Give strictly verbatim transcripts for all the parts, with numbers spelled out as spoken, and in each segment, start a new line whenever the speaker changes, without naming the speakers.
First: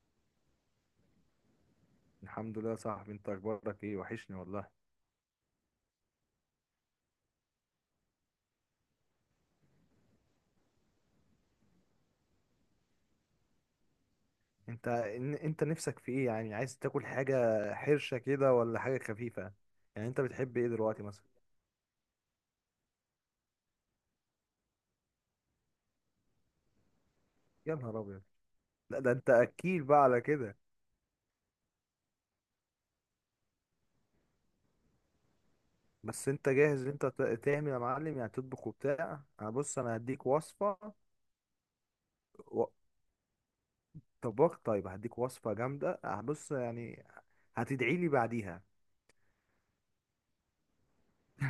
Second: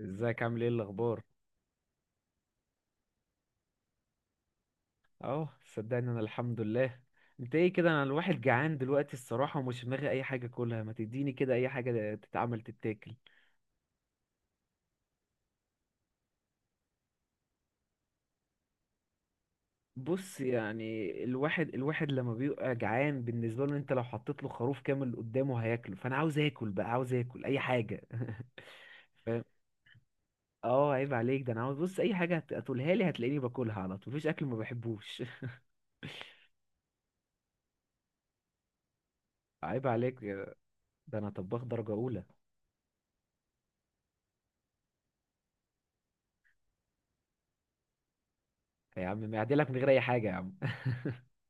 ازيك عامل ايه الاخبار؟
الحمد لله يا صاحبي، انت اخبارك ايه؟ وحشني والله.
اهو صدقني، انا الحمد لله. انت ايه كده؟ انا الواحد جعان دلوقتي الصراحه ومش في دماغي اي حاجه، كلها ما تديني كده اي حاجه تتعمل تتاكل.
انت ان- انت نفسك في ايه؟ يعني عايز تاكل حاجه حرشه كده، ولا حاجه خفيفه؟ يعني انت
بص
بتحب ايه دلوقتي
يعني
مثلا؟
الواحد الواحد لما بيبقى جعان بالنسبه له، انت لو حطيت له خروف كامل قدامه هياكله، فانا عاوز اكل بقى، عاوز اكل اي
يا نهار
حاجه.
ابيض! لا، ده انت
فاهم.
اكيل بقى على كده.
اه عيب عليك، ده انا عاوز بص اي حاجه هت- هتقولها لي هتلاقيني باكلها على طول، مفيش اكل ما بحبوش.
بس انت جاهز ان انت ت- تعمل يا معلم، يعني تطبخ وبتاع؟ انا بص،
عيب
انا
عليك،
هديك وصفه.
ده انا طباخ درجه اولى.
و... طباخ، طيب هديك وصفه جامده. أه، بص يعني، هتدعي لي بعديها.
يا عم معدلك من غير اي حاجه يا عم.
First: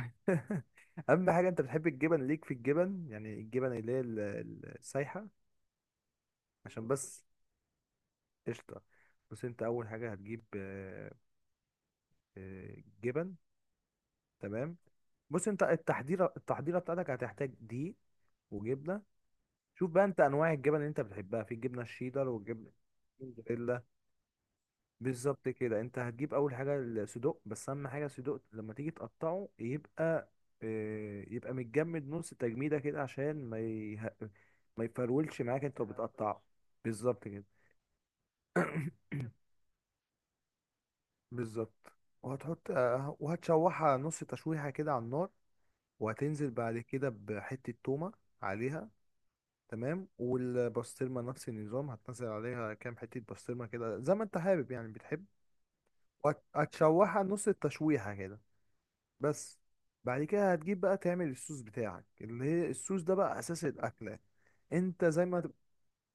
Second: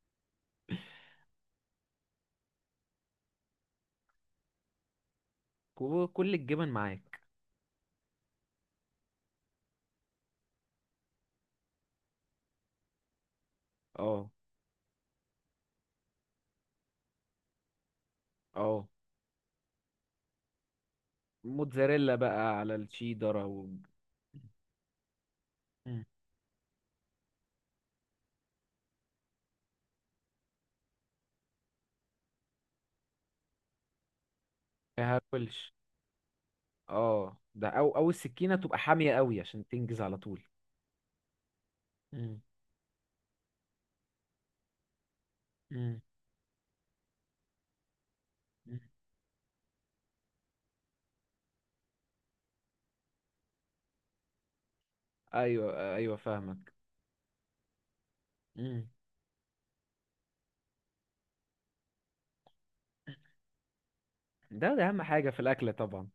اهم حاجه، انت بتحب الجبن؟ ليك في الجبن يعني الجبن اللي هي ال- ال- السايحه.
وكل الجبن
عشان
معاك.
بس. قشطة. بص انت اول حاجة هتجيب آه، آه، جبن.
اه
تمام. بص، انت التحضيرة التحضيرة بتاعتك هتحتاج دقيق
اه.
وجبنة. شوف بقى انت انواع الجبن اللي انت بتحبها، في الجبنة
موتزاريلا
الشيدر،
بقى
والجبنة
على الشيدر او.
الموتزاريلا. بالظبط كده. انت
مم.
هتجيب اول حاجة الصدوق، بس اهم حاجة الصدوق لما تيجي تقطعه يبقى آه، يبقى متجمد نص تجميدة كده، عشان ما يه... ما يفرولش معاك
هاكلش.
انت وبتقطعه. بالظبط
اه،
كده.
ده او او السكينه تبقى حاميه قوي عشان تنجز على طول.
بالظبط.
مم.
وهتحط آه، وهتشوحها نص تشويحة كده على النار.
مم.
وهتنزل بعد كده بحتة تومة
مم.
عليها. تمام. والبسطرمة نفس النظام، هتنزل عليها كام حتة بسطرمة كده زي ما انت حابب، يعني بتحب.
ايوه ايوه
وهت-
فاهمك.
هتشوحها نص التشويحة كده
مم.
بس. بعد كده هتجيب بقى تعمل الصوص بتاعك، اللي هي الصوص ده بقى أساس الأكلة.
ده ده اهم
انت زي
حاجه في
ما تب-
الاكل طبعا.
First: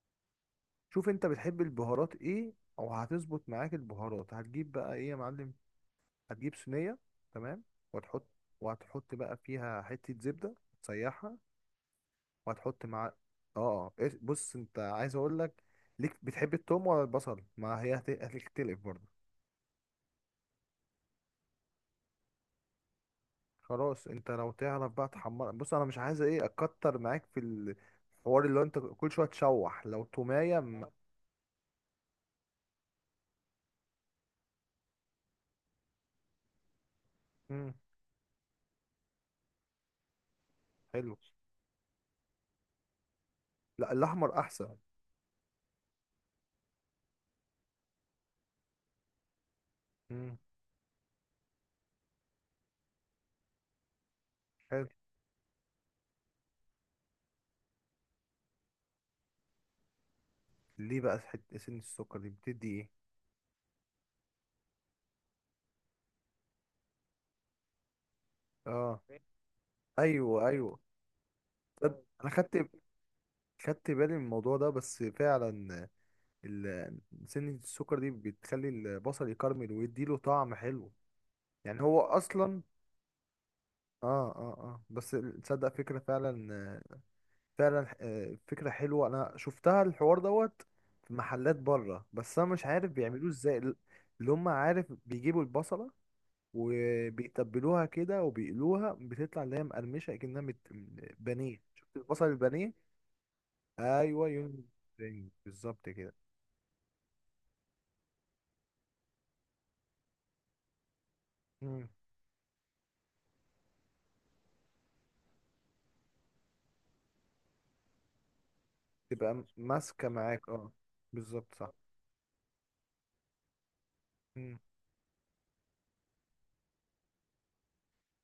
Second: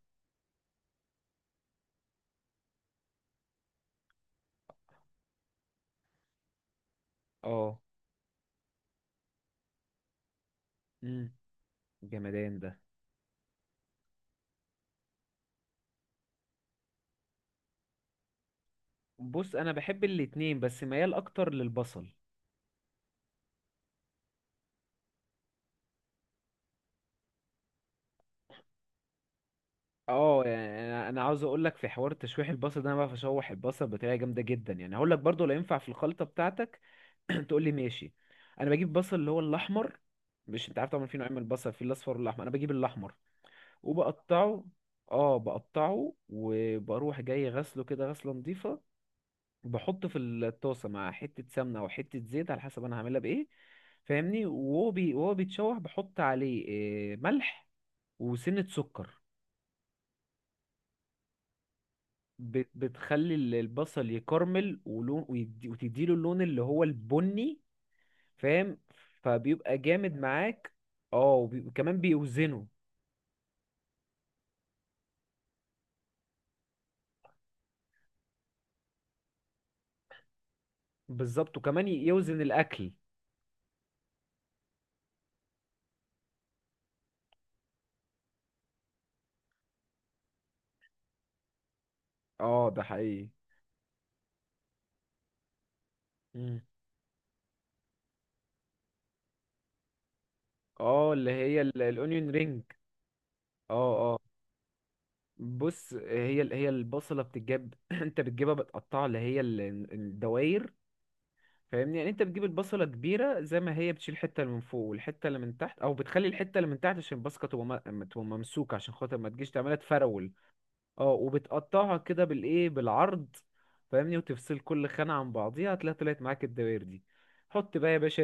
شوف، انت بتحب البهارات ايه، او هتظبط معاك البهارات؟ هتجيب بقى ايه يا معلم؟ هتجيب صينية. تمام.
اه.
وهتحط وهتحط بقى فيها حتة زبدة
مم.
تسيحها.
جمدان ده.
وهتحط مع اه آه. إيه- بص انت عايز اقول لك، ليك بتحب التوم ولا البصل؟ ما هي هت- هتختلف برضه.
بص انا بحب الاتنين بس ميال اكتر للبصل.
خلاص، انت لو تعرف بقى تحمر، بص انا مش عايز ايه اكتر معاك في الحوار، اللي هو انت كل شوية تشوح لو
اه
تومية م...
يعني انا أنا عاوز اقول لك في حوار تشويح البصل ده، انا بعرف اشوح البصل بطريقه جامده جدا، يعني هقول لك برضو لا ينفع في الخلطه بتاعتك. تقول لي
مم.
ماشي. انا بجيب بصل اللي هو الاحمر. مش انت عارف طبعا
حلو.
في نوعين من البصل، في الاصفر والاحمر، انا بجيب الاحمر
لا، الاحمر
وبقطعه.
احسن.
اه بقطعه وبروح جاي غسله كده غسله نظيفه. بحطه في
مم.
الطاسه مع حته سمنه او حته زيت على حسب انا هعملها بايه. فاهمني.
حلو.
وهو بي... وهو بيتشوح بحط عليه آه، ملح وسنه سكر.
ليه بقى حت- سن السكر دي بتدي
بت-
ايه؟
بتخلي ال- البصل يكرمل ولون ويدي... وتديله اللون اللي هو البني. فاهم.
اه،
فبيبقى جامد
ايوه
معاك.
ايوه.
اه، وبي- وكمان
تصدق انا خدت
بيوزنه.
خدت بالي من الموضوع ده، بس فعلا ال- سنة السكر دي بتخلي البصل يكرمل ويديله طعم حلو.
بالظبط
يعني
وكمان
هو
ي- يوزن
اصلا
الاكل.
اه اه اه بس. تصدق فكرة فعلا. فعلا آه، فكرة حلوة، انا شفتها الحوار دوت في محلات بره، بس انا مش
اه ده
عارف
حقيقي.
بيعملوه ازاي ال- اللي هم، عارف، بيجيبوا البصلة،
مم.
وبيتبلوها كده وبيقلوها، بتطلع اللي هي مقرمشة كأنها مت...
اه اللي هي
بانيه. شفت البصل
الاونيون رينج.
البانيه؟
اه اه.
ايوه يوم. بالظبط
بص
كده.
هي ال- هي البصله بتتجاب، انت بتجيبها بتقطعها اللي هي ال- الدواير.
مم.
فاهمني. يعني انت بتجيب البصله كبيره زي ما هي، بتشيل الحته اللي من فوق والحته اللي من تحت، او بتخلي الحته اللي من تحت عشان البصله تبقى م- تبقى ممسوكه، عشان خاطر ما
تبقى م-
تجيش تعملها
ماسكة
تفرول.
معاك، اه.
اه
بالظبط صح.
وبتقطعها كده بالايه، بالعرض. فاهمني. وتفصل
مم.
كل خانة عن بعضيها هتلاقي طلعت معاك الدوائر دي. حط بقى يا باشا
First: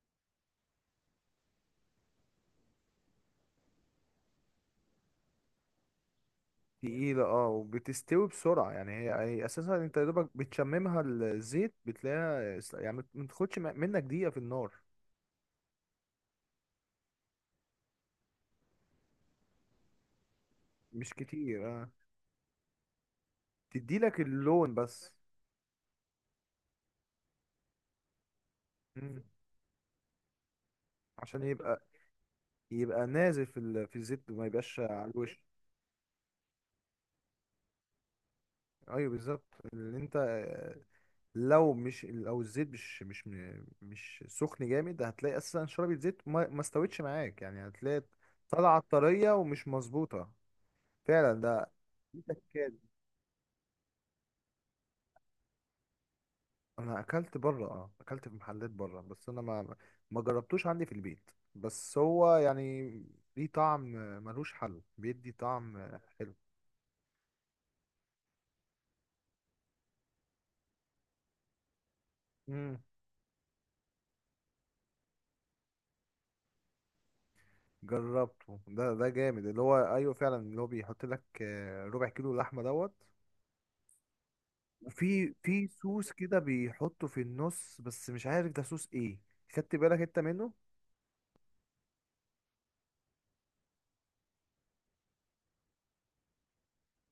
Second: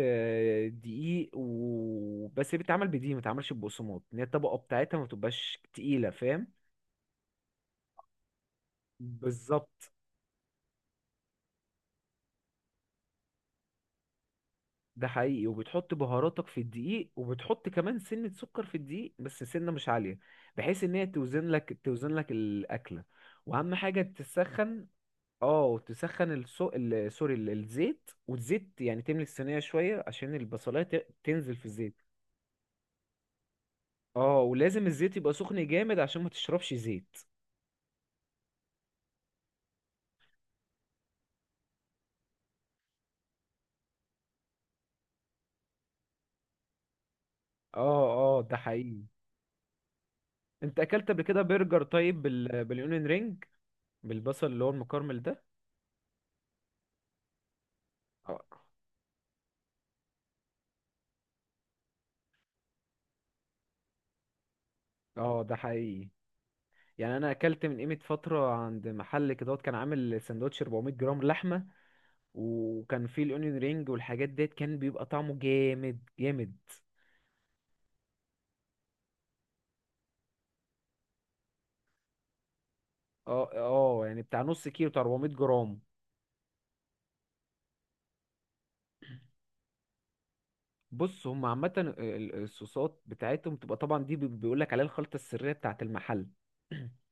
دقيق و... بس هي بتتعمل بدقيق، ما بتتعملش ببقسماط، ان هي الطبقة بتاعتها ما بتبقاش تقيلة. فاهم.
تقيلة، اه، وبتستوي بسرعة. يعني هي هي اساسا
بالظبط.
انت يا دوبك بتشممها الزيت، بتلاقيها اس- يعني ما تاخدش م- منك دقيقة في النار.
ده حقيقي. وبتحط بهاراتك في الدقيق، وبتحط كمان سنة سكر في الدقيق بس سنة مش عالية، بحيث ان هي
مش
توزن
كتير،
لك
اه.
توزن لك الأكلة. واهم حاجة
تديلك اللون
تسخن.
بس.
اه تسخن الصو... ال... سوري ال- الزيت. والزيت يعني تملي
مم.
الصينية شوية عشان البصلاية ت...
عشان
تنزل في
يبقى
الزيت.
يبقى نازل في ال... في الزيت،
اه
وما يبقاش
ولازم
على
الزيت يبقى
الوش.
سخن جامد عشان ما تشربش زيت.
ايوه بالظبط اللي انت، لو مش لو الزيت مش مش مش سخن جامد، هتلاقي اساسا شربة زيت، ما ما استوتش معاك، يعني هتلاقي
اه اه ده
طالعه
حقيقي.
طريه ومش مظبوطه.
انت اكلت قبل
فعلا.
كده
ده
برجر طيب
في
بال...
تكات.
بالاونيون رينج، بالبصل اللي هو المكرمل ده.
انا اكلت بره اه اكلت في
اه
محلات بره، بس انا ما ما جربتوش عندي في البيت، بس هو يعني ليه طعم، ملوش حل، بيدي
اه ده
طعم
حقيقي.
حلو.
يعني انا اكلت من قيمة فترة عند محل كده، كان عامل سندوتش 400 جرام لحمة،
امم
وكان فيه الاونيون رينج والحاجات ديت، كان بيبقى طعمه جامد جامد.
جربته. ده ده جامد. اللي هو ايوه فعلا، اللي هو بيحط لك آه، ربع كيلو لحمه دوت.
اه اه يعني بتاع نص كيلو، بتاع 400
وفي في
جرام.
صوص كده بيحطه في النص، بس مش عارف ده صوص ايه. خدت بالك انت منه
بص هم عامة ال- ال- الصوصات بتاعتهم بتبقى طبعا دي بيقول لك عليها الخلطة السرية بتاعت المحل.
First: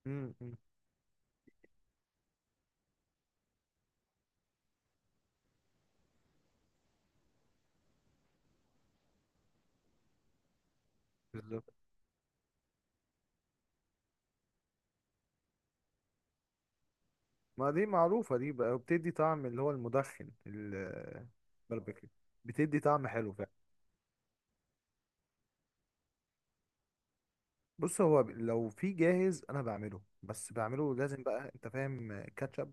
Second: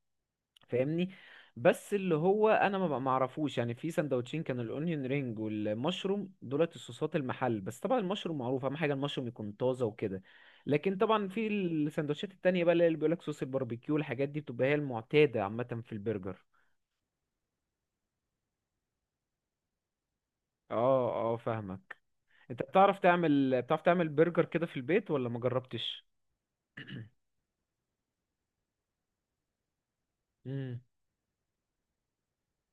امم
فاهمني. بس اللي هو انا ما ما اعرفوش، يعني في سندوتشين كان الاونيون رينج والمشروم دولت الصوصات المحل، بس طبعا المشروم معروف اهم حاجة المشروم يكون طازة وكده. لكن طبعا في
بالظبط.
السندوتشات التانية بقى اللي بيقول لك صوص الباربيكيو الحاجات دي، بتبقى هي المعتادة عامة في البرجر.
ما دي معروفة دي بقى، وبتدي طعم اللي هو المدخن
اه اه فاهمك.
الباربيكيو.
انت
بتدي
بتعرف
طعم حلو فعلا.
تعمل بتعرف تعمل برجر كده في البيت ولا ما جربتش؟
بص هو، ب- لو في جاهز انا بعمله، بس
امم.
بعمله لازم بقى، انت فاهم، كاتشب.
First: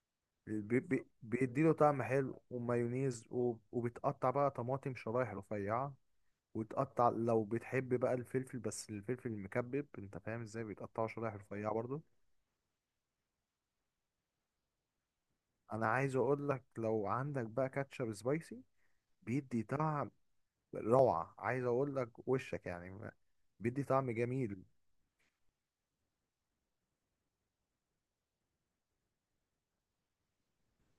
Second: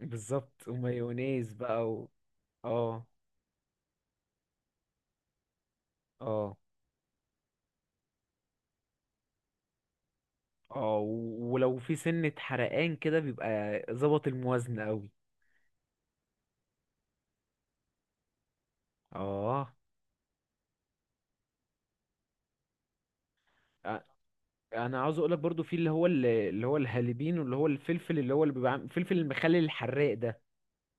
بالظبط،
بي- بي-
ومايونيز
بيديله
بقى
طعم
و...
حلو
اه
ومايونيز، وب- وبتقطع بقى طماطم شرايح رفيعة.
اه
وتقطع لو بتحب بقى الفلفل. بس الفلفل المكبب، انت فاهم ازاي،
اه.
بيتقطع شرايح
و-
رفيعة
ولو في
برضو.
سنة حرقان كده بيبقى ظبط الموازنة قوي.
انا عايز اقول لك، لو عندك بقى كاتشب سبايسي، بيدي
اه.
طعم روعة، عايز اقول لك وشك يعني ما- بيدي
أ-
طعم جميل.
انا عاوز اقولك برضو في اللي هو ال- اللي هو الهالبين، واللي هو الفلفل اللي هو اللي بيبقى عام- الفلفل المخلل الحراق ده.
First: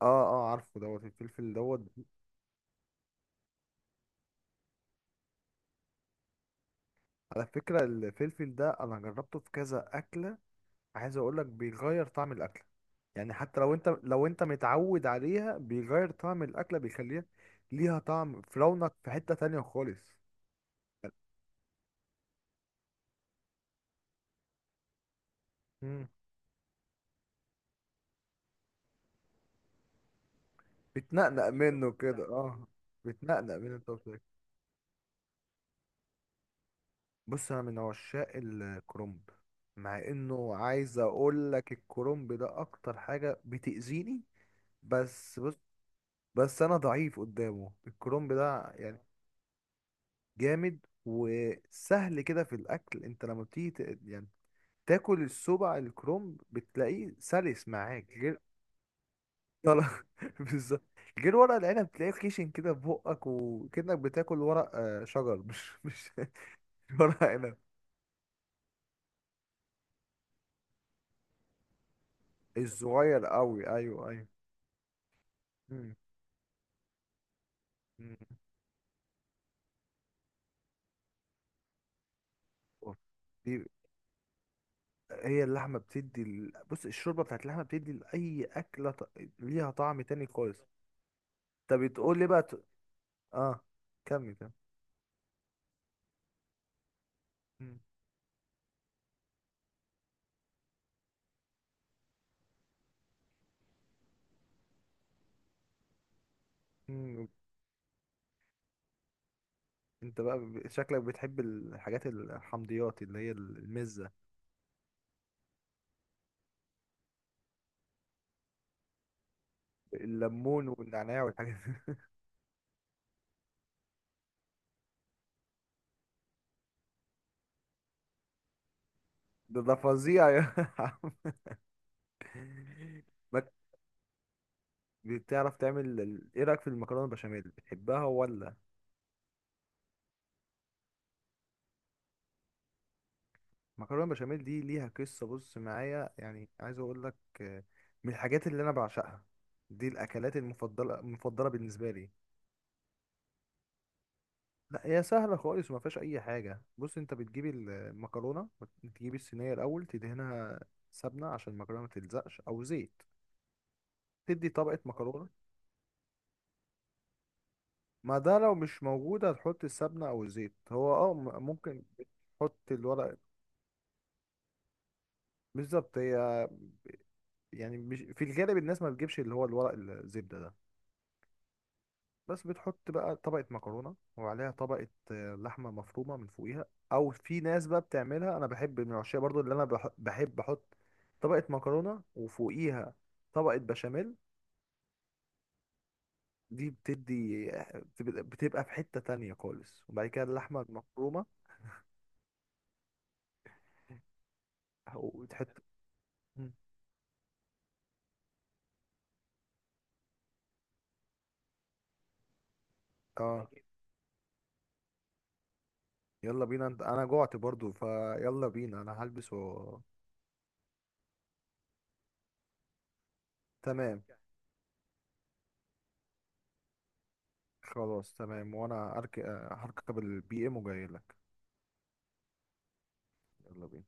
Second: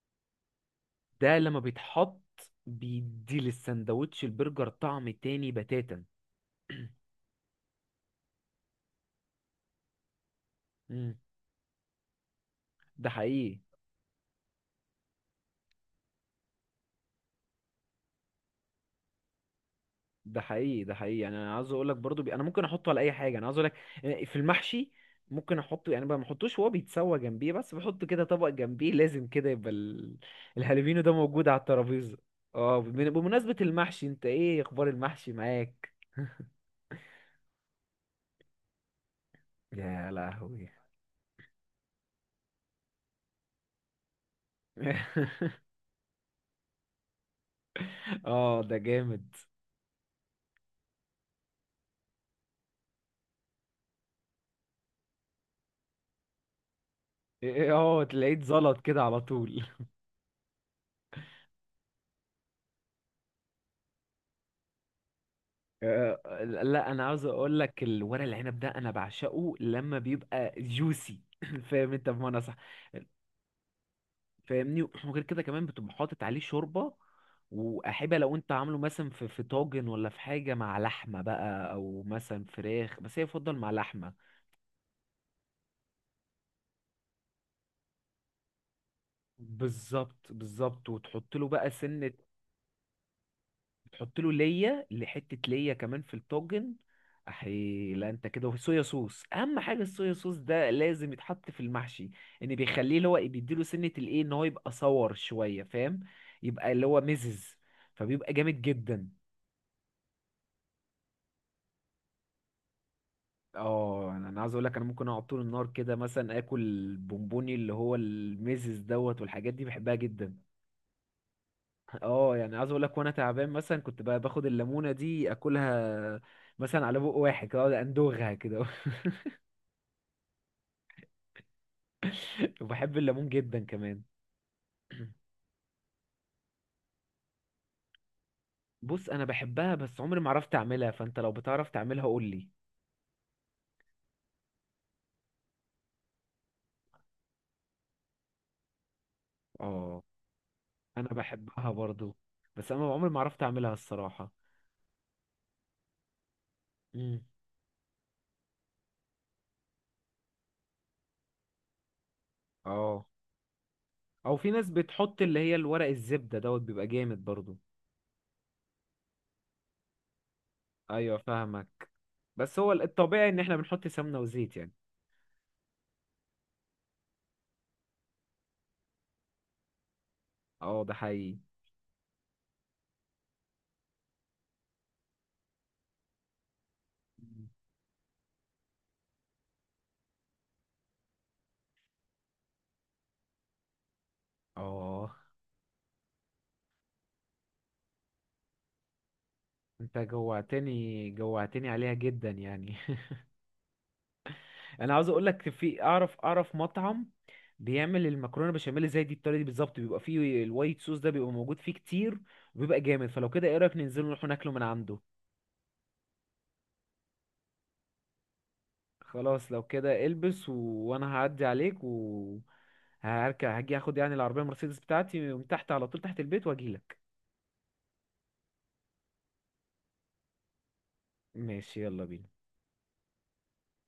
اه اه، عارفه دوت
ده
الفلفل
لما
دوت.
بيتحط بيدي للسندوتش البرجر طعم تاني بتاتا.
على فكرة الفلفل ده انا جربته في كذا اكلة.
امم.
عايز اقول لك بيغير طعم الاكلة.
ده
يعني
حقيقي
حتى لو انت لو انت متعود عليها، بيغير طعم الاكلة، بيخليها ليها طعم في رونق في حتة تانية خالص.
ده حقيقي ده حقيقي. يعني انا عاوز اقول لك برضو بي... انا ممكن احطه على اي حاجه، انا عاوز اقول لك آه، في المحشي. ممكن احطه يعني بقى، ما احطوش وهو بيتسوى جنبيه بس بحطه كده طبق جنبيه، لازم كده يبقى ال... الهالوفينو ده موجود
بتنقنق
على
منه كده
الترابيزه.
الكفته، اه.
اه. بمن- بمناسبه
بتنقنق من
المحشي
التوفيق.
انت ايه اخبار المحشي معاك؟
بص انا من عشاق الكرنب. مع
يا
انه،
لهوي.
عايز اقول لك، الكرنب ده اكتر حاجه بتاذيني. بس بص، بس انا ضعيف قدامه الكرنب
اه
ده
ده
يعني.
جامد.
جامد وسهل كده في الاكل، انت لما بتيجي ت- يعني تاكل السبع الكرنب، بتلاقيه
إيه،
سلس
إيه، اه
معاك،
تلاقيه
غير.
اتزلط كده على طول.
طلع- بالظبط. غير ورق العنب تلاقيه خشن كده في بقك، وكأنك بتاكل ورق آه، شجر، مش مش
آه، لا انا
ورق
عاوز
عنب
اقول لك الورق العنب ده انا بعشقه لما بيبقى جوسي. فاهم انت بمعنى صح.
الصغير قوي. ايوه ايوه.
فاهمني. وغير كده كمان بتبقى
مم.
حاطط عليه شوربة، وأحبة
مم.
لو أنت عامله مثلا في في طاجن، ولا في حاجة مع لحمة بقى، أو مثلا
أوف.
فراخ، بس هي يفضل
دي
مع لحمة.
هي اللحمه بتدي ال... بص الشوربه بتاعت اللحمه بتدي لاي اكله ط... ليها طعم تاني
بالظبط
خالص.
بالظبط، وتحط له بقى
طب
سنة.
بتقول لي بقى ت... اه،
تحط له
كمل كمل.
ليا لحتة ليا كمان في الطاجن.
مم.
أحي لا، أنت كده صويا صوص. أهم حاجة الصويا صوص ده لازم يتحط في المحشي. إن بيخليه اللي هو إيه، بيديله سنة الإيه إن هو يبقى صور شوية. فاهم. يبقى اللي هو
مم.
مزز، فبيبقى جامد جدا.
انت بقى ب- شكلك بتحب الحاجات الحمضيات، اللي هي المزه.
اه، انا أنا عاوز اقول لك انا ممكن اقعد طول النهار كده، مثلا اكل البونبوني اللي هو الميزز دوت والحاجات دي بحبها جدا.
الليمون والنعناع والحاجات.
اه يعني عاوز اقول لك، وانا تعبان مثلا كنت بقى باخد الليمونه دي اكلها، مثلا على بق واحد كده أقعد اندوغها كده.
ده ده فظيع يا عم.
وبحب الليمون
ما
جدا كمان.
بتعرف تعمل ال- ايه رايك في المكرونه البشاميل، بتحبها ولا؟
بص انا بحبها بس عمري ما عرفت اعملها، فانت لو بتعرف تعملها قول لي.
مكرونه بشاميل دي ليها قصه، بص معايا يعني، عايز اقول لك آه، من الحاجات اللي انا بعشقها. دي
اه
الاكلات المفضله
انا
المفضله
بحبها
بالنسبه لي.
برضو، بس انا عمري ما عرفت اعملها الصراحه.
لا هي سهله خالص وما فيهاش اي حاجه. بص انت
امم.
بتجيب المكرونه، بتجيب الصينيه الاول تدهنها سمنه عشان المكرونه ما تلزقش، او زيت.
اه، او
تدي
في ناس
طبقه
بتحط
مكرونه.
اللي هي الورق الزبده دوت بيبقى جامد برضو.
ما ده لو مش موجوده هتحط السمنه او الزيت، هو اه
ايوه
م- ممكن
فاهمك. بس هو
تحط الورق.
الطبيعي ان احنا بنحط سمنه وزيت يعني.
بالظبط هي. يعني مش في الغالب الناس ما بتجيبش اللي هو الورق الزبده ده.
اه ده حقيقي.
بس بتحط بقى طبقة مكرونة، وعليها طبقة آه، لحمة مفرومة من فوقيها. أو في ناس بقى بتعملها، أنا بحب من العشاء برضو اللي أنا بح- بحب أحط طبقة مكرونة وفوقيها طبقة بشاميل.
اه
دي بتدي بتبقى بتبقى في حتة تانية خالص،
انت
وبعد كده اللحمة
جوعتني
المفرومة.
جوعتني عليها جدا يعني. انا عاوز اقول
وتحط.
لك في اعرف
مم.
اعرف مطعم بيعمل المكرونه بشاميل زي دي الطريقه دي بالظبط، بيبقى فيه الوايت صوص ده بيبقى موجود فيه كتير، وبيبقى جامد. فلو كده
اه،
ايه رايك ننزل نروح ناكله من عنده؟
يلا بينا انت، انا جوعت برضو، فيلا بينا، انا هلبس و...
خلاص لو كده البس و... وانا هعدي عليك و هركب هاجي اخد
تمام.
يعني العربيه مرسيدس بتاعتي من تحت على طول تحت البيت واجيلك.
خلاص تمام، وانا أرك... آه، هركب البي ام وجاي لك.
ماشي يلا بينا.
يلا بينا.